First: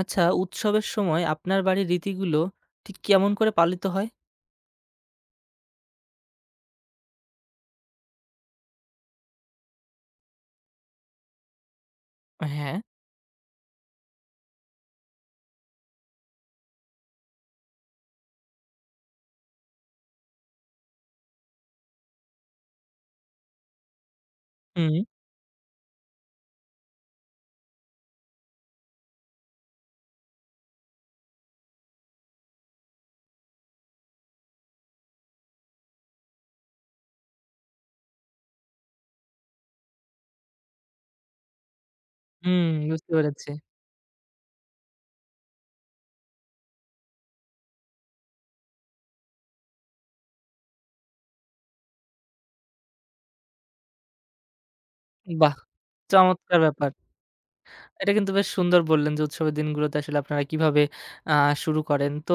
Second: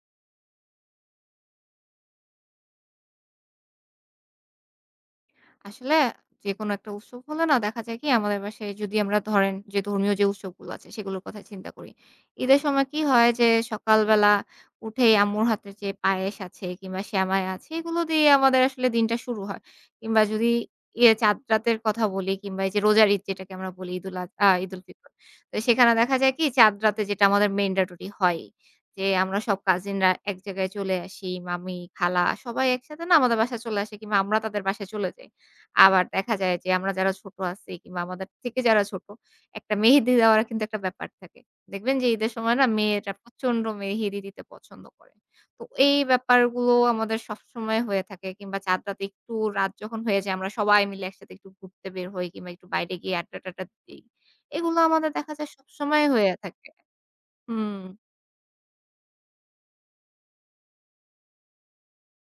আচ্ছা, উৎসবের সময় আপনার বাড়ির রীতিগুলো ঠিক কেমন করে পালিত হয়? আসলে যেকোনো একটা উৎসব হলে না দেখা যায় কি আমাদের বাসায় যদি আমরা ধরেন যে ধর্মীয় যে উৎসবগুলো আছে সেগুলোর কথা চিন্তা করি। ঈদের হ্যাঁ। সময় কি হয় যে সকালবেলা উঠেই আম্মুর হাতের যে পায়েস আছে কিংবা সেমাই আছে এগুলো দিয়ে আমাদের আসলে দিনটা শুরু হয়। কিংবা যদি চাঁদ রাতের কথা বলি কিংবা এই যে রোজার ঈদ যেটাকে আমরা বলি ঈদুল আজ আ ঈদুল হুম। ফিতর। তো সেখানে দেখা যায় কি চাঁদ রাতে যেটা আমাদের মেইন ডাটুটি হয়ই। যে আমরা সব কাজিনরা এক জায়গায় চলে আসি। মামি, খালা সবাই একসাথে না আমাদের বাসায় চলে আসে কিংবা আমরা তাদের বাসায় চলে যাই। আবার দেখা যায় যে আমরা যারা ছোট আছি কিংবা আমাদের থেকে যারা ছোট, একটা মেহেদি দেওয়ার কিন্তু একটা ব্যাপার থাকে। দেখবেন যে ঈদের সময় হুম, না বুঝতে মেয়েরা পেরেছি। প্রচন্ড মেহেদি দিতে পছন্দ করে। তো এই ব্যাপারগুলো আমাদের সবসময় হয়ে থাকে কিংবা চাঁদ রাতে একটু রাত যখন হয়ে যায় আমরা সবাই মিলে একসাথে একটু ঘুরতে বের হই কিংবা একটু বাইরে গিয়ে আড্ডা-টাড্ডা দেই। এগুলো আমাদের দেখা যায় বাহ! সবসময় হয়ে চমৎকার থাকে। ব্যাপার। হুম। এটা কিন্তু বেশ সুন্দর বললেন যে উৎসবের দিনগুলোতে আসলে আপনারা কিভাবে আ শুরু করেন। তো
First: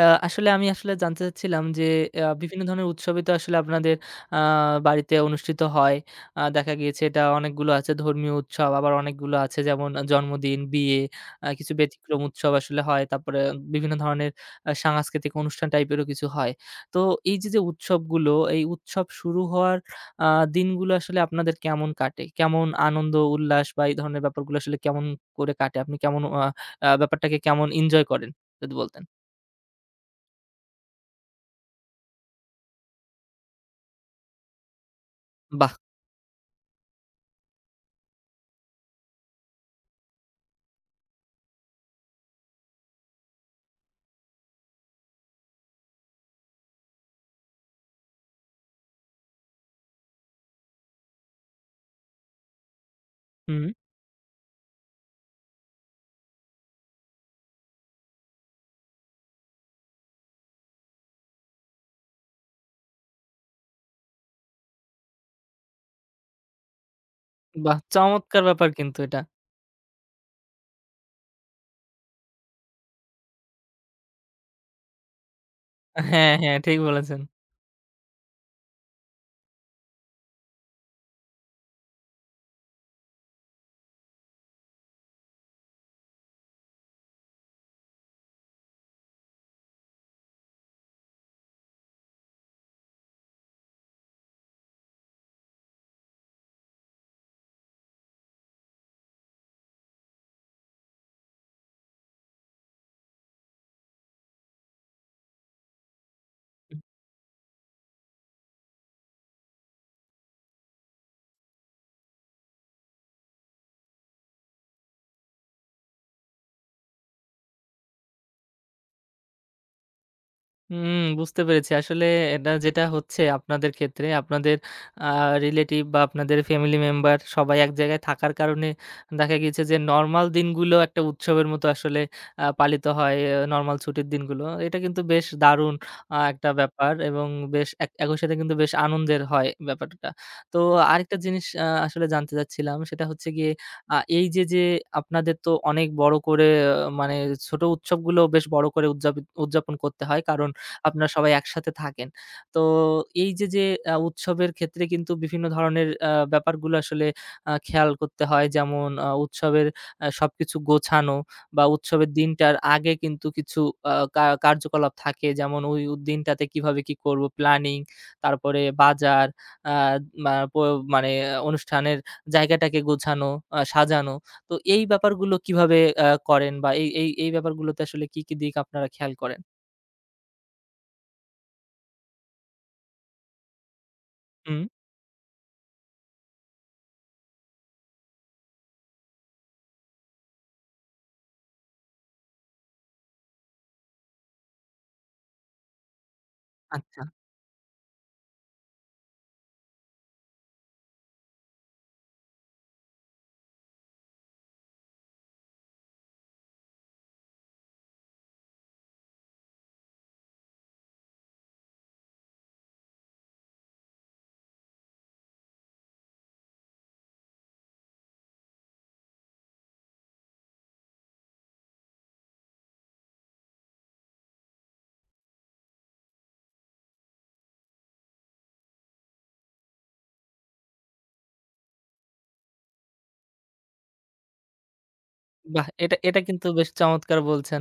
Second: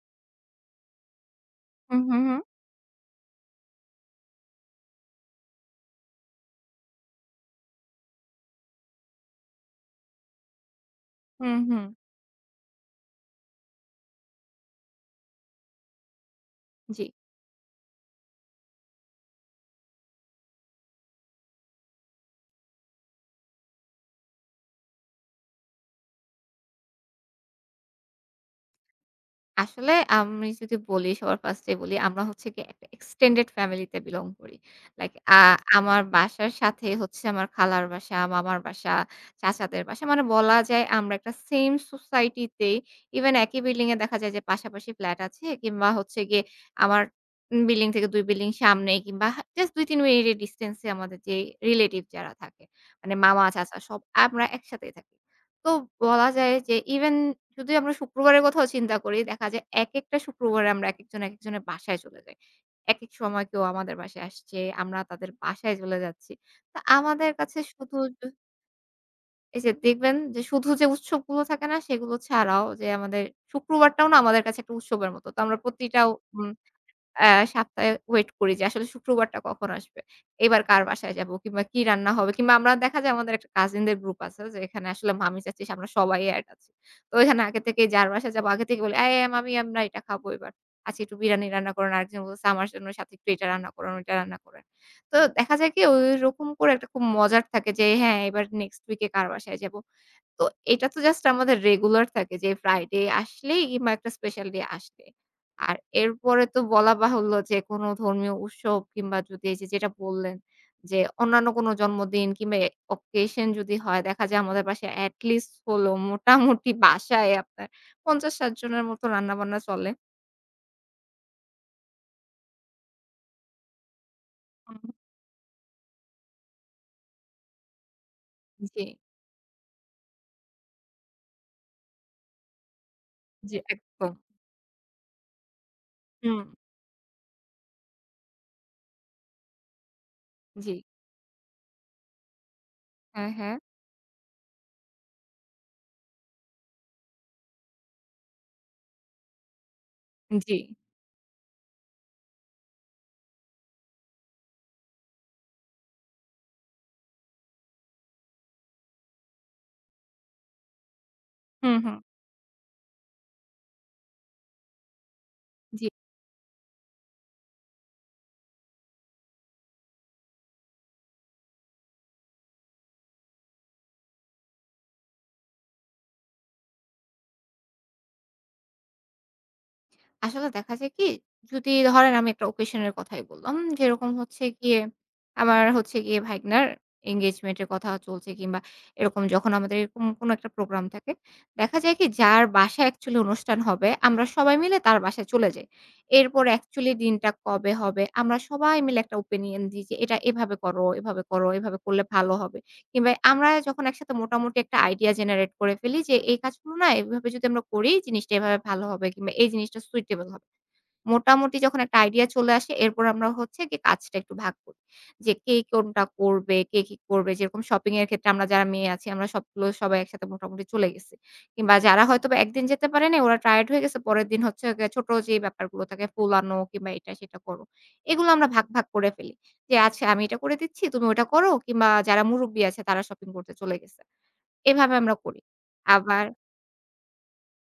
আ আসলে আমি আসলে জানতে চাচ্ছিলাম যে হুম, হুম, হুম। বিভিন্ন ধরনের উৎসবই তো আসলে আপনাদের আ বাড়িতে অনুষ্ঠিত হয়। দেখা গিয়েছে, এটা অনেকগুলো আছে ধর্মীয় উৎসব, আবার অনেকগুলো আছে যেমন জন্মদিন, বিয়ে, হুম, কিছু হুম। ব্যতিক্রম উৎসব আসলে হয়। তারপরে বিভিন্ন ধরনের সাংস্কৃতিক অনুষ্ঠান টাইপেরও কিছু হয়। তো জি। এই যে, উৎসবগুলো, এই উৎসব শুরু হওয়ার আ দিনগুলো আসলে আপনাদের কেমন কাটে? কেমন আনন্দ, উল্লাস বা এই ধরনের ব্যাপারগুলো আসলে কেমন করে কাটে? আপনি কেমন আ আ ব্যাপারটাকে কেমন এনজয় করেন? যদি বলতেন। আসলে আমি যদি বলি সবার 1st এ বলি, আমরা হচ্ছে গিয়ে একটা extended family তে belong করি। লাইক আ বাহ! আমার বাসার সাথে হচ্ছে আমার খালার বাসা, মামার বাসা, চাচাদের বাসা। মানে বলা যায় আমরা একটা সেম সোসাইটি তে ইভেন একই বিল্ডিং এ দেখা যায় যে পাশাপাশি ফ্ল্যাট আছে কিংবা হচ্ছে গিয়ে আমার বিল্ডিং থেকে ২ বিল্ডিং সামনে কিংবা হা জাস্ট ২-৩ মিনিটের ডিসট্যান্স এ আমাদের যে রিলেটিভ যারা থাকে, মানে মামা, হুম, চাচা সব আমরা একসাথেই থাকি। তো বলা যায় যে ইভেন যদি আমরা শুক্রবারের কথাও চিন্তা করি, দেখা যায় একেকটা শুক্রবারে আমরা একেকজন একেকজনের বাসায় চলে যাই। একেক সময় কেউ আমাদের বাসায় আসছে, আমরা তাদের বাসায় চলে যাচ্ছি। তো আমাদের কাছে বাহ! শুধু য চমৎকার ব্যাপার কিন্তু এটা। এই যে দেখবেন যে শুধু যে উৎসবগুলো থাকে না সেগুলো ছাড়াও যে আমাদের শুক্রবারটাও না আমাদের কাছে একটা উৎসবের মতো। তো আমরা প্রতিটাও হ্যাঁ, উম হ্যাঁ, ঠিক বলেছেন। অ্যা সপ্তাহে ওয়েট করি যে আসলে শুক্রবারটা কখন আসবে। এবার কার বাসায় যাবো কিংবা কি রান্না হবে কিংবা আমরা দেখা যায় আমাদের একটা কাজিনদের গ্রুপ আছে যে এখানে আসলে মামি চাচ্ছি আমরা সবাই এড আছি। তো এখানে আগে থেকেই যার বাসায় যাবো আগে থেকে বলি, "এই, এই মামি আমরা এটা খাবো এবার। আজকে একটু বিরিয়ানি রান্না করেন।" আরেকজন বলছে, "আচ্ছা, আমার জন্য সাথে একটু এটা রান্না করেন, ওইটা রান্না করেন।" তো দেখা যায় কি ওইরকম করে একটা খুব মজার থাকে যে হ্যাঁ, এবার নেক্সট উইকে কার বাসায় যাবো। তো এটা তো জাস্ট আমাদের রেগুলার থাকে যে ফ্রাইডে আসলেই কিংবা একটা স্পেশাল ডে আসলে। আর এরপরে তো বলা বাহুল্য যে কোনো ধর্মীয় উৎসব কিংবা যদি এই যে যেটা বললেন যে অন্যান্য কোনো জন্মদিন কিংবা অকেশন যদি হয় দেখা যায় আমাদের বাসায় এট লিস্ট হলো মোটামুটি বাসায় আপনার ৫০-৬০ জনের মতো রান্নাবান্না চলে। হুম, বুঝতে পেরেছি। আসলে এটা যেটা হচ্ছে আপনাদের ক্ষেত্রে আপনাদের হুম। আ রিলেটিভ বা আপনাদের ফ্যামিলি মেম্বার সবাই এক জায়গায় থাকার কারণে জি, দেখা গিয়েছে যে নরমাল দিনগুলো একটা উৎসবের মতো আসলে পালিত হয়, জি নরমাল ছুটির একদম। দিনগুলো। এটা কিন্তু বেশ দারুণ হুম, একটা ব্যাপার এবং বেশ একই সাথে কিন্তু বেশ আনন্দের হয় ব্যাপারটা। তো জি। আরেকটা জিনিস আসলে জানতে চাচ্ছিলাম সেটা হচ্ছে হ্যাঁ, গিয়ে হ্যাঁ। এই যে, আপনাদের তো অনেক বড় করে, মানে ছোট উৎসবগুলো বেশ বড় করে উদযাপন করতে হয় কারণ জি। আপনারা সবাই একসাথে থাকেন। তো এই যে, যে আ উৎসবের ক্ষেত্রে কিন্তু বিভিন্ন ধরনের ব্যাপারগুলো আসলে খেয়াল করতে হয়। যেমন উৎসবের সবকিছু গোছানো বা হুম, হুম। উৎসবের দিনটার আগে কিন্তু কিছু আ কা কার্যকলাপ থাকে। যেমন ওই জি। উ দিনটাতে কিভাবে কি করব, প্ল্যানিং, তারপরে বাজার, আ মা প মানে অনুষ্ঠানের জায়গাটাকে গোছানো, সাজানো। তো এই ব্যাপারগুলো কিভাবে করেন বা এই এই এই ব্যাপারগুলোতে আসলে কি, কি দিক আপনারা খেয়াল করেন? আসলে দেখা যায় কি? যদি ধরেন আমি একটা অকেশন এর কথাই বললাম। যেরকম হচ্ছে হুম, গিয়ে আমার হচ্ছে গিয়ে ভাইগনার এনগেজমেন্ট এর কথা চলছে কিংবা এরকম যখন আমাদের এরকম কোনো একটা প্রোগ্রাম থাকে, দেখা যায় কি? যার বাসায় অ্যাকচুয়ালি অনুষ্ঠান হবে, আমরা সবাই মিলে তার বাসায় চলে যাই। এরপরে অ্যাকচুয়ালি আচ্ছা। দিনটা কবে হবে? আমরা সবাই মিলে একটা ওপিনিয়ন দিই যে, "এটা এভাবে করো, এভাবে করো, এভাবে করলে ভালো হবে।" কিংবা আমরা যখন একসাথে মোটামুটি একটা আইডিয়া জেনারেট করে ফেলি যে এই কাজগুলো না এভাবে যদি আমরা করি জিনিসটা এভাবে ভালো হবে কিংবা এই জিনিসটা সুইটেবল হবে। মোটামুটি যখন একটা আইডিয়া চলে আসে এরপর আমরা হচ্ছে গিয়ে কাজটা একটু ভাগ করি। যে কে কোনটা করবে, কে কি করবে যেরকম শপিং এর ক্ষেত্রে আমরা যারা মেয়ে আছি আমরা সবগুলো সবাই একসাথে মোটামুটি চলে গেছি। কিংবা যারা হয়তোবা একদিন যেতে পারে নাই ওরা টায়ার্ড হয়ে গেছে পরের দিন হচ্ছে গিয়ে ছোট যে ব্যাপারগুলো থাকে ফুল আনো কিংবা এটা সেটা করো। এগুলো আমরা ভাগ, ভাগ করে ফেলি। যে আচ্ছা আমি এটা করে দিচ্ছি, তুমি ওটা করো কিংবা যারা মুরুব্বি আছে তারা শপিং করতে চলে গেছে। এভাবে আমরা করি। বাহ! এটা এটা আবার কিন্তু বেশ চমৎকার বলছেন।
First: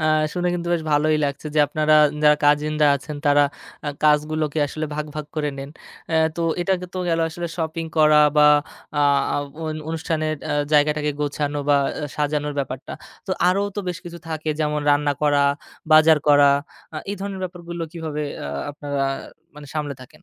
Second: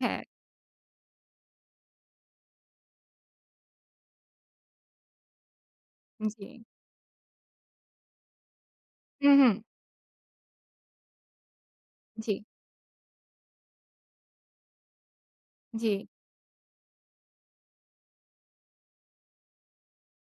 আ হ্যাঁ, শুনে কিন্তু বেশ ভালোই লাগছে যে আপনারা যারা কাজিনরা আছেন তারা কাজগুলোকে আসলে ভাগ, ভাগ করে নেন। তো জি। এটা তো গেল আসলে শপিং করা বা আ আ হুম, হুম। অনু অনুষ্ঠানের জায়গাটাকে গোছানো বা জি, সাজানোর ব্যাপারটা। তো আরো তো বেশ কিছু থাকে যেমন রান্না করা, জি। বাজার করা, এই ধরনের ব্যাপারগুলো কিভাবে আপনারা মানে সামলে থাকেন?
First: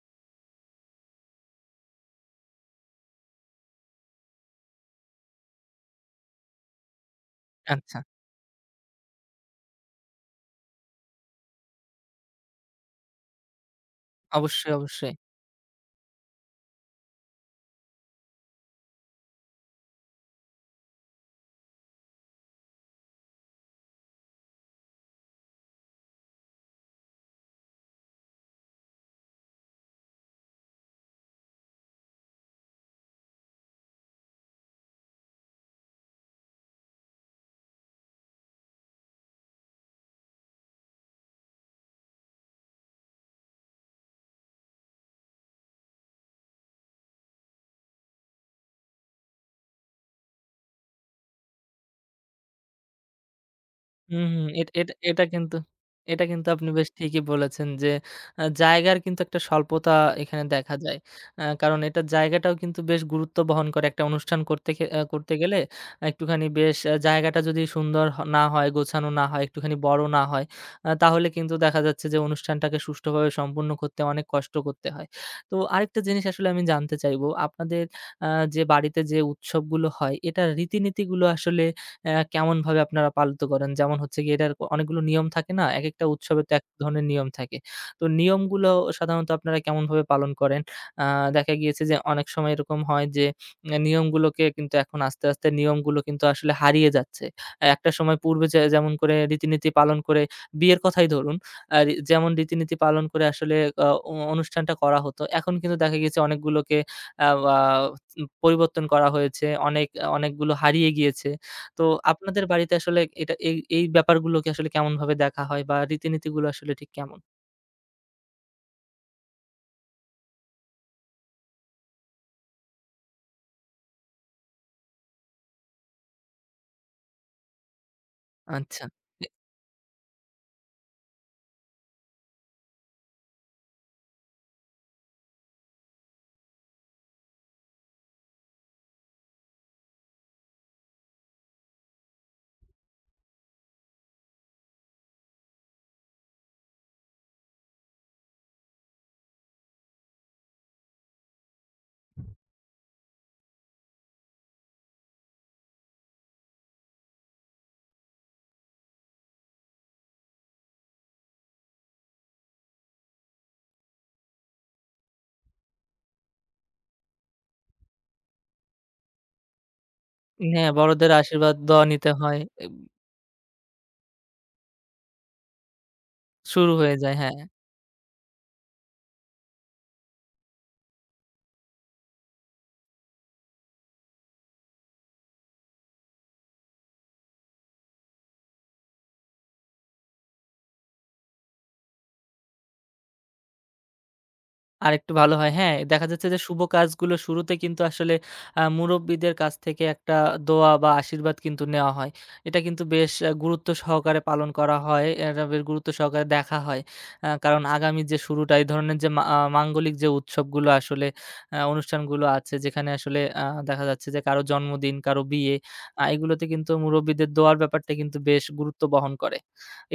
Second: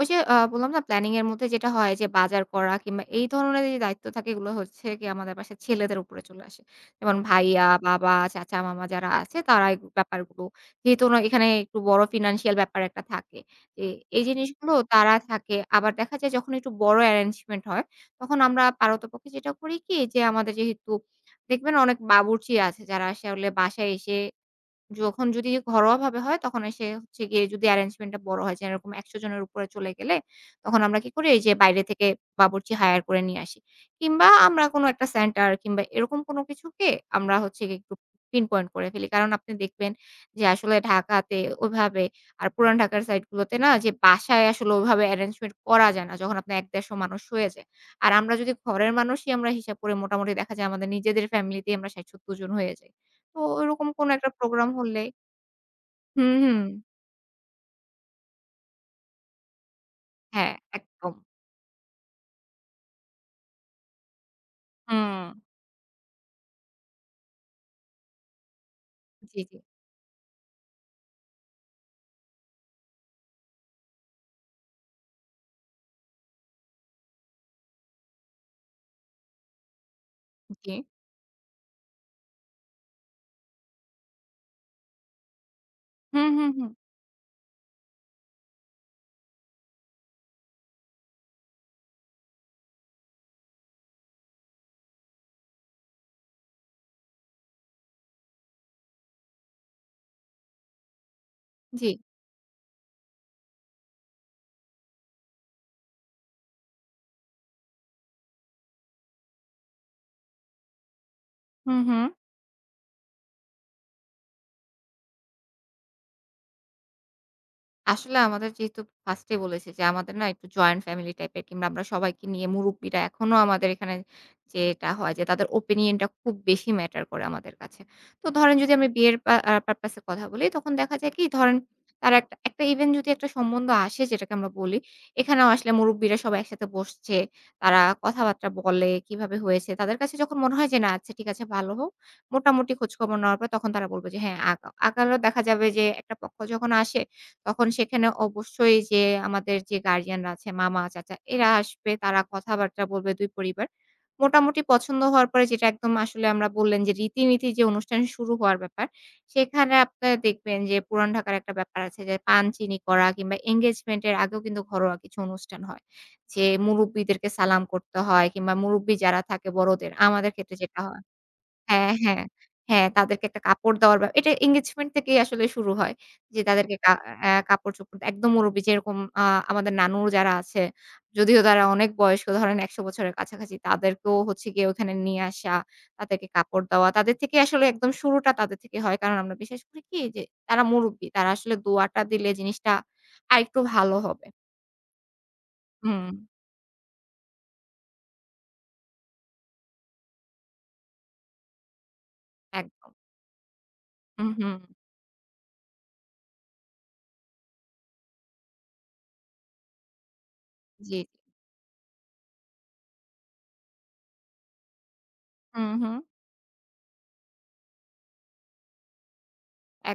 ওই যে বললাম না প্ল্যানিং এর মধ্যে যেটা হয় যে বাজার করা কিংবা এই ধরনের যে দায়িত্ব থাকে এগুলো হচ্ছে গিয়ে আমাদের বাসার ছেলেদের উপরে চলে আসে। যেমন ভাইয়া, আচ্ছা, বাবা, চাচা, মামা যারা আছে তারা এই ব্যাপারগুলো যেহেতু ওরা এখানে একটু বড় ফিন্যান্সিয়াল ব্যাপার একটা থাকে। যে এই অবশ্যই, জিনিসগুলো অবশ্যই। তারা থাকে। আবার দেখা যায় যখন একটু বড় অ্যারেঞ্জমেন্ট হয় তখন আমরা পারতপক্ষে যেটা করি কি যে আমাদের যেহেতু দেখবেন অনেক বাবুর্চি আছে যারা আসলে বাসায় এসে যখন যদি ঘরোয়াভাবে হয় তখন এসে হচ্ছে গিয়ে যদি arrangement টা বড় হয় যে এরকম ১০০ জনের উপরে চলে গেলে তখন আমরা কি করি এই যে বাইরে থেকে বাবুর্চি হায়ার করে নিয়ে আসি। কিংবা আমরা কোনো একটা সেন্টার কিংবা এরকম কোনো কিছুকে আমরা হচ্ছে গিয়ে একটু pinpoint করে ফেলি। কারণ আপনি দেখবেন যে আসলে ঢাকাতে ওইভাবে আর পুরান ঢাকার সাইড গুলোতে না যে বাসায় আসলে ওইভাবে arrangement করা যায় না যখন আপনার ১-১৫০ মানুষ হয়ে যায়। আর আমরা যদি ঘরের মানুষই আমরা হিসাব করে মোটামুটি দেখা যায় আমাদের নিজেদের ফ্যামিলিতেই আমরা ৬০-৭০ জন হয়ে যাই। তো ওইরকম কোনো হুম, একটা হুম। প্রোগ্রাম এটা এটা হলে এটা কিন্তু এটা হুম, কিন্তু হুম। আপনি বেশ ঠিকই বলেছেন যে, জায়গার কিন্তু একটা স্বল্পতা এখানে হ্যাঁ, দেখা যায়। একদম। কারণ এটার জায়গাটাও কিন্তু বেশ গুরুত্ব বহন করে একটা অনুষ্ঠান হুম। করতে গেলে। একটুখানি বেশ, জায়গাটা যদি সুন্দর না হয়, গোছানো না জি, হয়, জি, একটুখানি বড় না হয়, তাহলে কিন্তু দেখা যাচ্ছে যে অনুষ্ঠানটাকে সুষ্ঠুভাবে সম্পূর্ণ করতে অনেক কষ্ট করতে হয়। তো আরেকটা জিনিস আসলে আমি জানতে চাইবো, আপনাদের আ যে বাড়িতে যে উৎসবগুলো হয়, এটার জি। রীতিনীতিগুলো আসলে কেমনভাবে আপনারা পালিত করেন? যেমন হচ্ছে গিয়ে এটার অনেকগুলো নিয়ম থাকে না? একেকটা হুম, উৎসবের হুম, তো এক হুম। ধরনের নিয়ম থাকে। তো নিয়মগুলো সাধারণত আপনারা কেমনভাবে পালন করেন? আ দেখা গিয়েছে যে অনেক সময় এরকম হয় যে নিয়মগুলোকে কিন্তু এখন আস্তে, আস্তে নিয়মগুলো কিন্তু আসলে হারিয়ে যাচ্ছে। আহ, একটা সময় পূর্বে যে যেমন করে রীতিনীতি পালন করে, বিয়ের কথাই ধরুন। আর জি। যেমন রীতিনীতি পালন করে আসলে আ অ অনুষ্ঠানটা করা হতো। এখন কিন্তু দেখা গিয়েছে অনেকগুলোকে আ আ পরিবর্তন করা হয়েছে। অনেকগুলো হারিয়ে গিয়েছে। হুম, তো হুম। আপনাদের বাড়িতে আসলে এই ব্যাপারগুলোকে আসলে কেমনভাবে দেখা হয় বা রীতিনীতিগুলো আসলে ঠিক কেমন? আসলে আমাদের যেহেতু 1st এই বলেছি যে, আমাদের না একটু জয়েন্ট ফ্যামিলি টাইপের কিংবা আমরা সবাইকে নিয়ে মুরুব্বিরা এখনো আমাদের এখানে যেটা হয় যে, তাদের ওপিনিয়ন টা খুব বেশি ম্যাটার করে আমাদের কাছে। তো ধরেন যদি আচ্ছা। আমি বিয়ের এ পা আ পারপাস এর কথা বলি, তখন দেখা যায় কি ধরেন তার একটা একটা ইভেন যদি একটা সম্বন্ধ আসে যেটাকে আমরা বলি, এখানেও আসলে মুরুব্বিরা সবাই একসাথে বসছে। তারা কথাবার্তা বলে কিভাবে হয়েছে। তাদের কাছে যখন মনে হয় যে, না আচ্ছা ঠিক আছে ভালো হোক। মোটামুটি খোঁজখবর নেওয়ার পর তখন তারা বলবে যে, হ্যাঁ আগালেও দেখা যাবে যে, একটা পক্ষ যখন আসে তখন সেখানে অবশ্যই যে আমাদের যে গার্ডিয়ানরা আছে মামা, চাচা এরা আসবে। তারা কথাবার্তা বলবে ২ পরিবার। মোটামুটি পছন্দ হওয়ার পরে যেটা একদম আসলে আমরা বললেন যে রীতিনীতি যে অনুষ্ঠান শুরু হওয়ার ব্যাপার, সেখানে আপনারা দেখবেন যে পুরান ঢাকার একটা ব্যাপার আছে যে পান চিনি করা কিংবা এনগেজমেন্ট এর আগেও কিন্তু ঘরোয়া কিছু অনুষ্ঠান হয়। যে মুরুব্বিদেরকে সালাম করতে হয় কিংবা মুরুব্বি যারা থাকে বড়দের আমাদের ক্ষেত্রে হ্যাঁ, যেটা হয় বড়দের আশীর্বাদ, দোয়া হ্যাঁ, নিতে হ্যাঁ। হয়। এব হ্যাঁ, তাদেরকে একটা কাপড় দেওয়ার ব্যাপ এটা engagement থেকেই আসলে শুরু হয়। যে শুরু তাদেরকে কা হয়ে যায়, অ্যা হ্যাঁ। কাপড়-চোপড় একদম মুরুব্বি যেরকম আমাদের নানু যারা আছে, যদিও তারা অনেক বয়স্ক ধরেন ১০০ বছরের কাছাকাছি তাদেরকেও হচ্ছে গিয়ে ওখানে নিয়ে আসা, তাদেরকে কাপড় দেওয়া। তাদের থেকে আসলে একদম শুরুটা তাদের থেকে হয়। কারণ আমরা বিশেষ করি কি যে তারা মুরুব্বি। তারা আসলে দোয়াটা দিলে জিনিসটা আরেকটু ভালো হবে। আরেকটু ভালো হয়। হ্যাঁ, হুম, দেখা যাচ্ছে যে শুভ কাজগুলো শুরুতে কিন্তু আসলে মুরুব্বিদের কাছ থেকে একটা দোয়া বা আশীর্বাদ কিন্তু নেওয়া হয়। এটা কিন্তু একদম। বেশ গুরুত্ব সহকারে হুম, পালন হুম। করা হয়। এটা বেশ গুরুত্ব সহকারে দেখা হয়। কারণ আগামী যে শুরুটা এই ধরনের যে মা আ মাঙ্গলিক যে উৎসবগুলো জি, জি। আসলে অনুষ্ঠানগুলো আছে যেখানে আসলে দেখা যাচ্ছে যে কারো জন্মদিন, কারো বিয়ে, হুম, হুম। এগুলোতে কিন্তু মুরুব্বিদের দোয়ার ব্যাপারটা কিন্তু বেশ গুরুত্ব বহন করে।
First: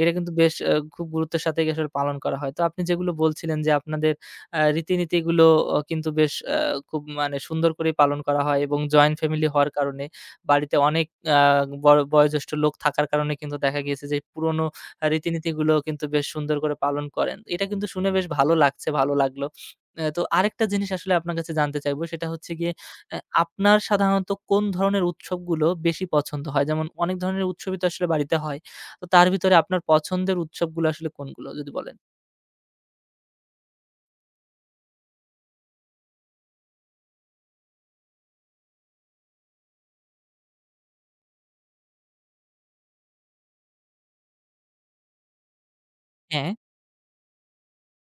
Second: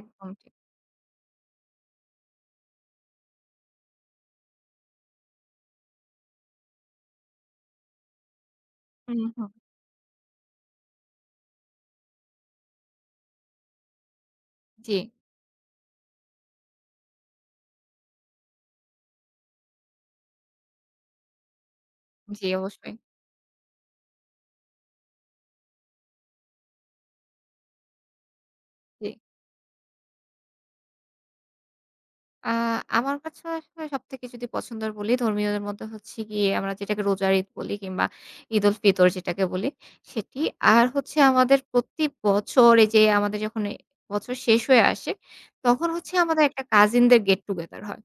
এটা কিন্তু বেশ ঠিক। খুব গুরুত্বের সাথেই আসলে পালন করা হয়। তো আপনি যেগুলো বলছিলেন যে আপনাদের রীতিনীতিগুলো কিন্তু বেশ খুব মানে সুন্দর করেই পালন করা হয় এবং জয়েন্ট হুম, ফ্যামিলি হুম। হওয়ার কারণে বাড়িতে অনেক আ বয় বয়োজ্যেষ্ঠ লোক থাকার কারণে কিন্তু দেখা গিয়েছে যে পুরনো জি, রীতিনীতিগুলো কিন্তু বেশ সুন্দর করে পালন করেন। এটা কিন্তু শুনে বেশ ভালো লাগছে, ভালো লাগলো। তো আরেকটা জিনিস আসলে আপনার কাছে জানতে চাইবো সেটা জি হচ্ছে গিয়ে অবশ্যই। আ আপনার সাধারণত কোন ধরনের উৎসবগুলো বেশি পছন্দ হয়? যেমন অনেক ধরনের উৎসবই তো আসলে বাড়িতে হয়। তো জি। তার ভিতরে আপনার পছন্দের উৎসবগুলো আসলে কোনগুলো যদি বলেন? আ আমার কাছে আসলে সবথেকে যদি পছন্দের বলি, ধর্মীয়দের মধ্যে হচ্ছে গিয়ে আমরা যেটাকে রোজার ঈদ বলি কিংবা ঈদুল ফিতর যেটাকে বলি সেটি। আর হচ্ছে আমাদের প্রতি বছর এই যে আমাদের যখন এ বছর শেষ হয়ে আসে, তখন হচ্ছে আমাদের হ্যাঁ, একটা কাজিনদের গেট টুগেদার হয়।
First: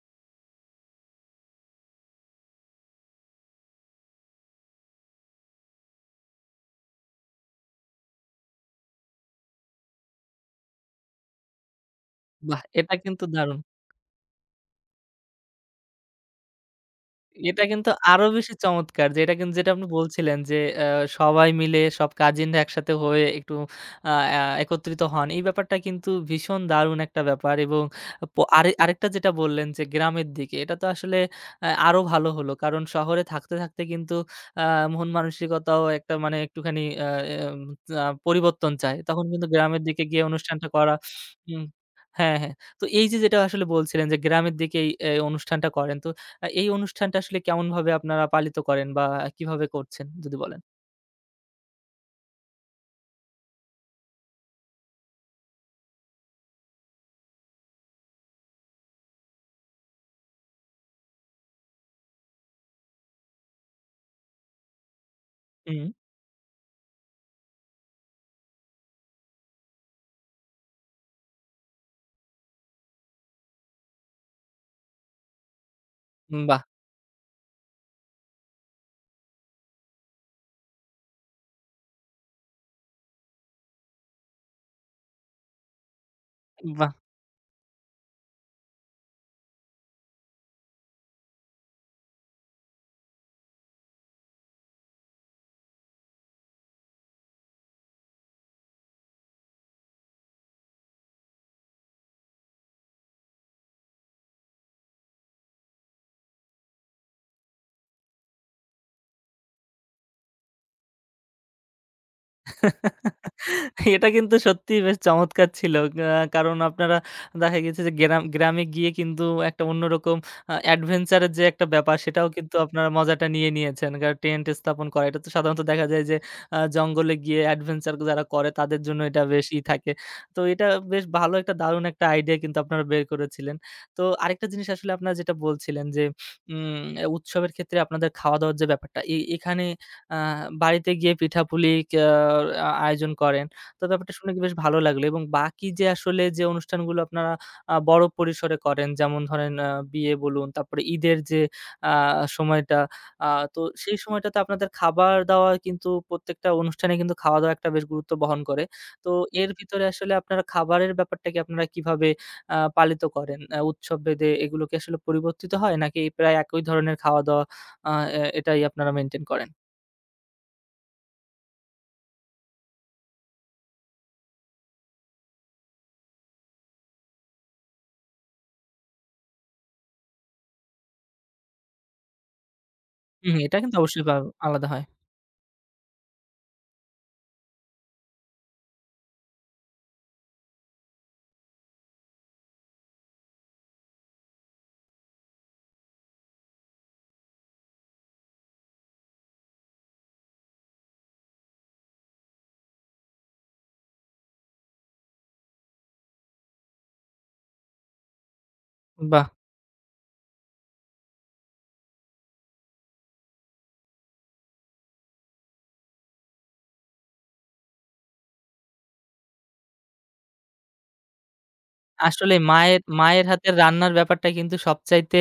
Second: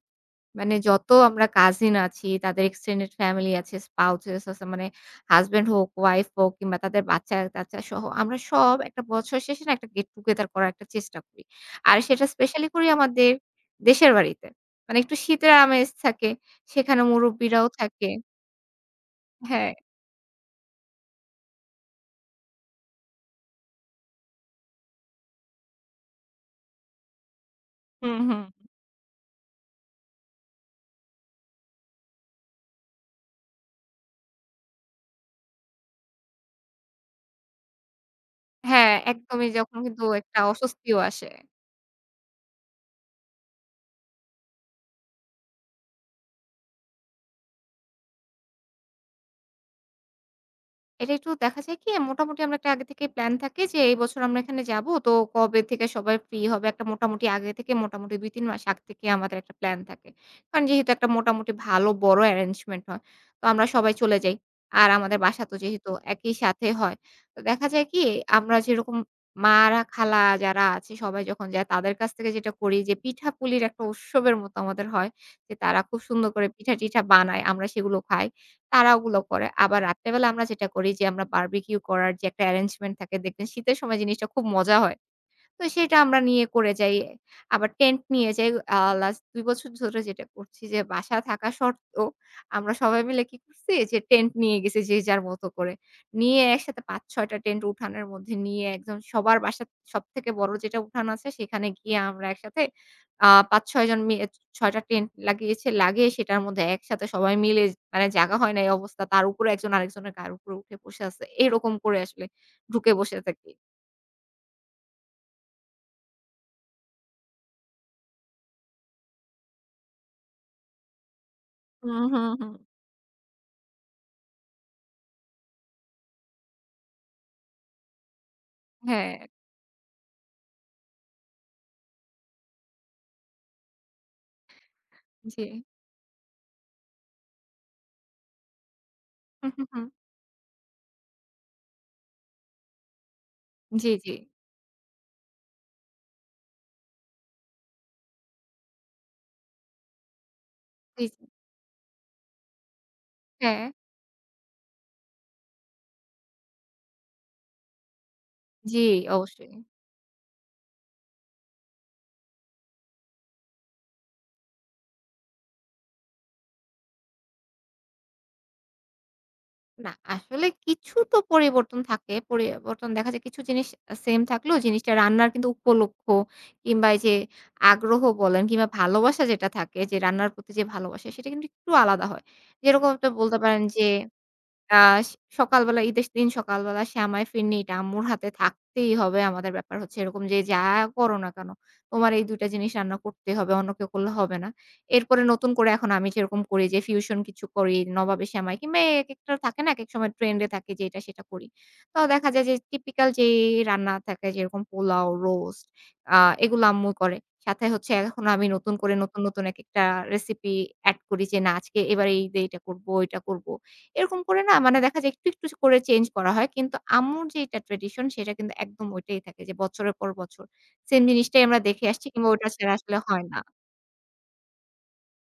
মানে যত আমরা কাজিন আছি, তাদের এক্সটেন্ডেড ফ্যামিলি আছে, স্পাউসেস আছে মানে হাসব্যান্ড হোক, ওয়াইফ হোক কিংবা তাদের বাচ্চা-কাচ্চা সহ আমরা সব একটা বছর শেষে না একটা গেট টুগেদার করার একটা চেষ্টা করি। আর সেটা বাহ! স্পেশালি করি এটা কিন্তু আমাদের দারুণ। দেশের বাড়িতে। মানে একটু শীতের আমেজ থাকে, সেখানে এটা মুরুব্বিরাও কিন্তু থাকে আরো বেশি চমৎকার, যে এটা কিন্তু হ্যাঁ, যেটা আপনি বলছিলেন যে আ সবাই মিলে সব কাজিনরা একসাথে হয়ে একটু আ আ একত্রিত হন। এই ব্যাপারটা কিন্তু ভীষণ দারুণ একটা ব্যাপার। এবং হুম, প হুম। আরে আরেকটা যেটা বললেন যে গ্রামের দিকে, এটা তো আসলে আরো ভালো হলো। কারণ শহরে থাকতে, থাকতে কিন্তু আ মন মানসিকতাও একটা, মানে একটুখানি আ এম আ পরিবর্তন হ্যাঁ, চায়। তখন কিন্তু একদমই যখন গ্রামের দিকে কিন্তু গিয়ে একটা অনুষ্ঠানটা করা। অস্বস্তিও আসে। হুম। হ্যাঁ, হ্যাঁ। তো এই যে যেটা আসলে বলছিলেন যে গ্রামের দিকেই এই এই অনুষ্ঠানটা করেন। তো এই অনুষ্ঠানটা আসলে কেমনভাবে আপনারা পালিত করেন বা কিভাবে করছেন, যদি বলেন? এটা একটু দেখা যায় কি মোটামুটি আমরা একটা আগে থেকে প্ল্যান থাকে যে এই বছর আমরা এখানে যাব তো কবে থেকে সবাই ফ্রি হবে একটা মোটামুটি আগে থেকে মোটামুটি ২-৩ মাস আগে থেকে আমাদের একটা প্ল্যান থাকে। কারণ যেহেতু একটা মোটামুটি ভালো বড় অ্যারেঞ্জমেন্ট হয়। তো আমরা সবাই চলে যাই। আর আমাদের বাসা তো হুম, যেহেতু একই সাথে হয়। তো দেখা যায় কি আমরা যেরকম মারা খালা যারা আছে সবাই যখন যায় তাদের কাছ থেকে যেটা করি যে পিঠাপুলির একটা উৎসবের মতো আমাদের হয়। যে তারা খুব সুন্দর করে বাহ! পিঠা-টিঠা বানায় আমরা সেগুলো খাই। তারা ওগুলো করে। আবার রাত্রেবেলা আমরা যেটা করি যে আমরা বারবিকিউ করার যে একটা অ্যারেঞ্জমেন্ট থাকে দেখবেন শীতের সময় জিনিসটা খুব মজা হয়। তো সেটা আমরা নিয়ে করে বাহ! যাই। আবার টেন্ট নিয়ে যাই। লাস্ট ২ বছর ধরে যেটা করছি যে বাসা থাকা সত্ত্বেও আমরা সবাই মিলে কি করছি যে টেন্ট নিয়ে গেছি যে যার মতো করে। নিয়ে একসাথে ৫-৬ টা টেন্ট উঠানের মধ্যে নিয়ে একদম সবার বাসার সবথেকে বড় যেটা উঠান আছে সেখানে গিয়ে আমরা একসাথে ৫-৬ জন মিলে ৬ টা টেন্ট লাগিয়েছে। লাগিয়ে সেটার মধ্যে একসাথে সবাই মিলে মানে জাগা হয় নাই অবস্থা। তার উপরে একজন আরেকজনের গার উপরে উঠে বসে আছে। এরকম করে আসলে ঢুকে বসে থাকি। এটা কিন্তু সত্যিই বেশ চমৎকার ছিল। কারণ আপনারা দেখা গেছে যে গ্রামে গিয়ে কিন্তু একটা অন্যরকম, adventure এর যে একটা ব্যাপার, হুম, সেটাও হুম, হুম। কিন্তু আপনারা মজাটা নিয়ে নিয়েছেন। কারণ টেন্ট স্থাপন করা এটা তো সাধারণত দেখা যায় যে জঙ্গলে গিয়ে adventure যারা করে তাদের জন্য হ্যাঁ। এটা বেশ ই থাকে। তো এটা বেশ ভালো একটা, দারুণ একটা আইডিয়া কিন্তু আপনারা বের করেছিলেন। তো আরেকটা জিনিস আসলে আপনারা যেটা জি। বলছিলেন যে, উম উৎসবের ক্ষেত্রে আপনাদের খাওয়া-দাওয়ার যে ব্যাপারটা হুম, এখানে, হুম, হুম। আ বাড়িতে গিয়ে পিঠাপুলি ক্যা আ আয়োজন করেন। তো জি, জি, ব্যাপারটা শুনে কি বেশ ভালো লাগলো। এবং বাকি যে আসলে যে অনুষ্ঠানগুলো আপনারা বড় পরিসরে করেন, যেমন ধরেন বিয়ে বলুন, তারপরে জি, ঈদের জি। যে আ সময়টা, আ তো হ্যাঁ, সেই সময়টাতে আপনাদের খাবার-দাবার কিন্তু, প্রত্যেকটা অনুষ্ঠানে কিন্তু খাওয়া-দাওয়া একটা বেশ গুরুত্ব বহন করে। জি, তো এর অবশ্যই। ভিতরে আসলে আপনারা খাবারের ব্যাপারটাকে আপনারা কিভাবে পালিত করেন? উৎসব ভেদে এগুলো কি আসলে পরিবর্তিত হয় নাকি প্রায় একই ধরনের খাওয়া-দাওয়া, আ এ এটাই আপনারা মেইনটেইন করেন? না, আসলে কিছু তো পরিবর্তন থাকে। পরিবর্তন দেখা যায় কিছু জিনিস সেম থাকলেও জিনিসটা রান্নার কিন্তু উপলক্ষ কিংবা এই যে আগ্রহ বলেন কিংবা ভালোবাসা যেটা থাকে যে রান্নার প্রতি যে ভালোবাসা সেটা কিন্তু একটু আলাদা হয়। যেরকম আপনি হুম, বলতে এটা পারেন কিন্তু যে অবশ্যই বা আলাদা আ হয়। স সকালবেলা ঈদের দিন সকালবেলা সেমাই, ফিরনিটা আম্মুর হাতে থাকতেই হবে। আমাদের ব্যাপার হচ্ছে এরকম যে, "যা করো না কেন, তোমার এই ২ টা জিনিস রান্না করতেই হবে, অন্য কেউ করলে হবে না।" এরপরে নতুন করে এখন আমি যেরকম করি যে, ফিউশন কিছু করি, নবাবী সেমাই কিংবা একেকটা থাকে না, একেক সময় ট্রেন্ড এ থাকে যে এটা সেটা করি। তো দেখা যায় যে টিপিক্যাল যেই রান্না থাকে যেরকম পোলাও, রোস্ট আ এগুলো আম্মু করে। সাথে হচ্ছে এখন আমি নতুন করে নতুন, বাহ! নতুন একেকটা রেসিপি এড করি যে, "না আজকে এবার এই দিয়ে এটা করব, ওইটা করব।" এরকম করে না মানে দেখা যায় একটু, একটু করে চেঞ্জ করা হয়। কিন্তু আম্মুর যেটা ট্র্যাডিশন সেটা কিন্তু একদম ওইটাই থাকে যে বছরের পর বছর সেম জিনিসটাই আমরা দেখে আসছি কিংবা আসলে ওটা ছাড়া মায়ের আসলে মায়ের হয় না। হাতের রান্নার ব্যাপারটা কিন্তু সবচাইতে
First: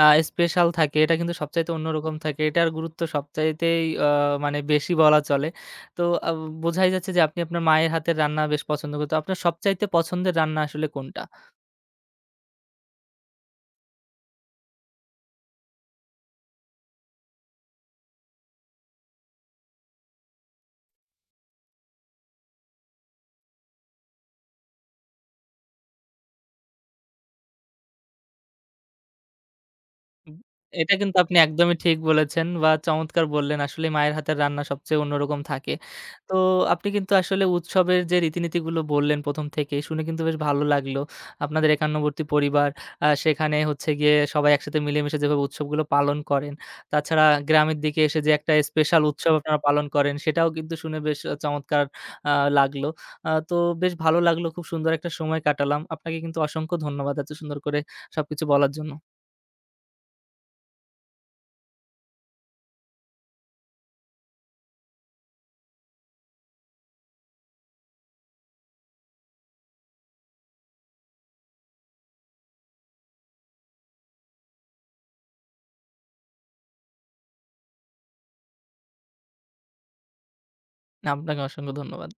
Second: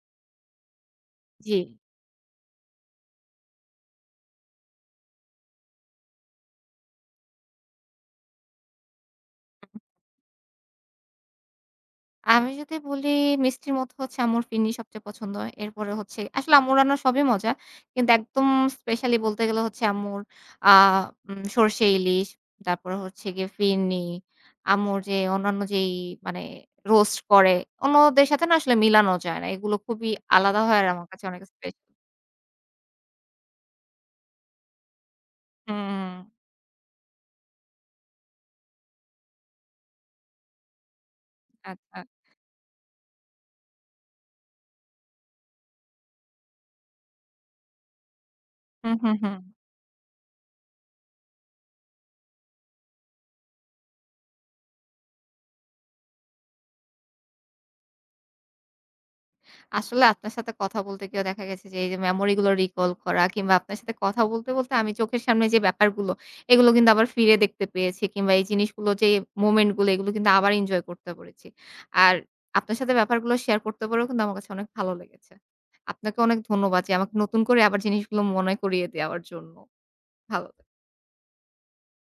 আ স্পেশাল থাকে। এটা কিন্তু জি। সবচাইতে অন্যরকম থাকে। এটার গুরুত্ব সবচাইতেই, মানে বেশি বলা চলে। তো আ বোঝাই যাচ্ছে যে আপনি আপনার মায়ের হাতের রান্না বেশ পছন্দ করতেন। আপনার সবচাইতে পছন্দের রান্না আসলে কোনটা? আমি যদি বলি মিষ্টির মধ্যে হচ্ছে আম্মুর ফিরনি সবচেয়ে পছন্দ। এরপরে হচ্ছে আসলে আম্মুর রান্না সবই মজা। কিন্তু একদম স্পেশালি বলতে গেলে হচ্ছে আম্মুর আ উম সরষে ইলিশ, তারপরে হচ্ছে গিয়ে ফিরনি, আম্মুর যে অন্যান্য যেই মানে রোস্ট করে অন্যদের সাথে না আসলে মিলানো যায় না। এগুলো খুবই উম আলাদা হয় আর এটা আমার কিন্তু কাছে আপনি অনেক একদমই স্পেশাল। ঠিক বলেছেন বা চমৎকার বললেন। আসলে মায়ের হাতের রান্না সবচেয়ে অন্যরকম থাকে। হুম, তো আপনি কিন্তু আসলে উৎসবের যে রীতিনীতিগুলো বললেন ১ম থেকেই, শুনে কিন্তু বেশ ভালো লাগলো। আপনাদের আচ্ছা। একান্নবর্তী পরিবার, সেখানে হচ্ছে গিয়ে সবাই একসাথে মিলেমিশে যেভাবে উৎসবগুলো পালন করেন। তাছাড়া গ্রামের দিকে এসে যে একটা হুম, স্পেশাল হুম, উৎসব হুম। আপনারা পালন করেন, সেটাও কিন্তু শুনে বেশ চমৎকার আ লাগলো। তো বেশ ভালো লাগলো। খুব সুন্দর একটা সময় কাটালাম। আপনাকে কিন্তু অসংখ্য ধন্যবাদ এত সুন্দর করে সবকিছু বলার জন্য। আসলে আপনার সাথে কথা বলতে গিয়েও দেখা গেছে যে এই যে মেমোরি গুলো রিকল করা কিংবা আপনার সাথে কথা বলতে, বলতে আমি চোখের সামনে যে ব্যাপারগুলো এগুলো কিন্তু আবার ফিরে দেখতে পেয়েছি কিংবা এই জিনিসগুলো যে মোমেন্ট গুলো এগুলো কিন্তু আবার এনজয় করতে পেরেছি। আর আপনার সাথে ব্যাপারগুলো শেয়ার করতে পেরেও কিন্তু আমার কাছে অনেক ভালো লেগেছে। আপনাকে অনেক ধন্যবাদ যে আমাকে নতুন করে আবার জিনিসগুলো মনে করিয়ে দেওয়ার জন্য। ভালো না, আপনাকে অসংখ্য ধন্যবাদ।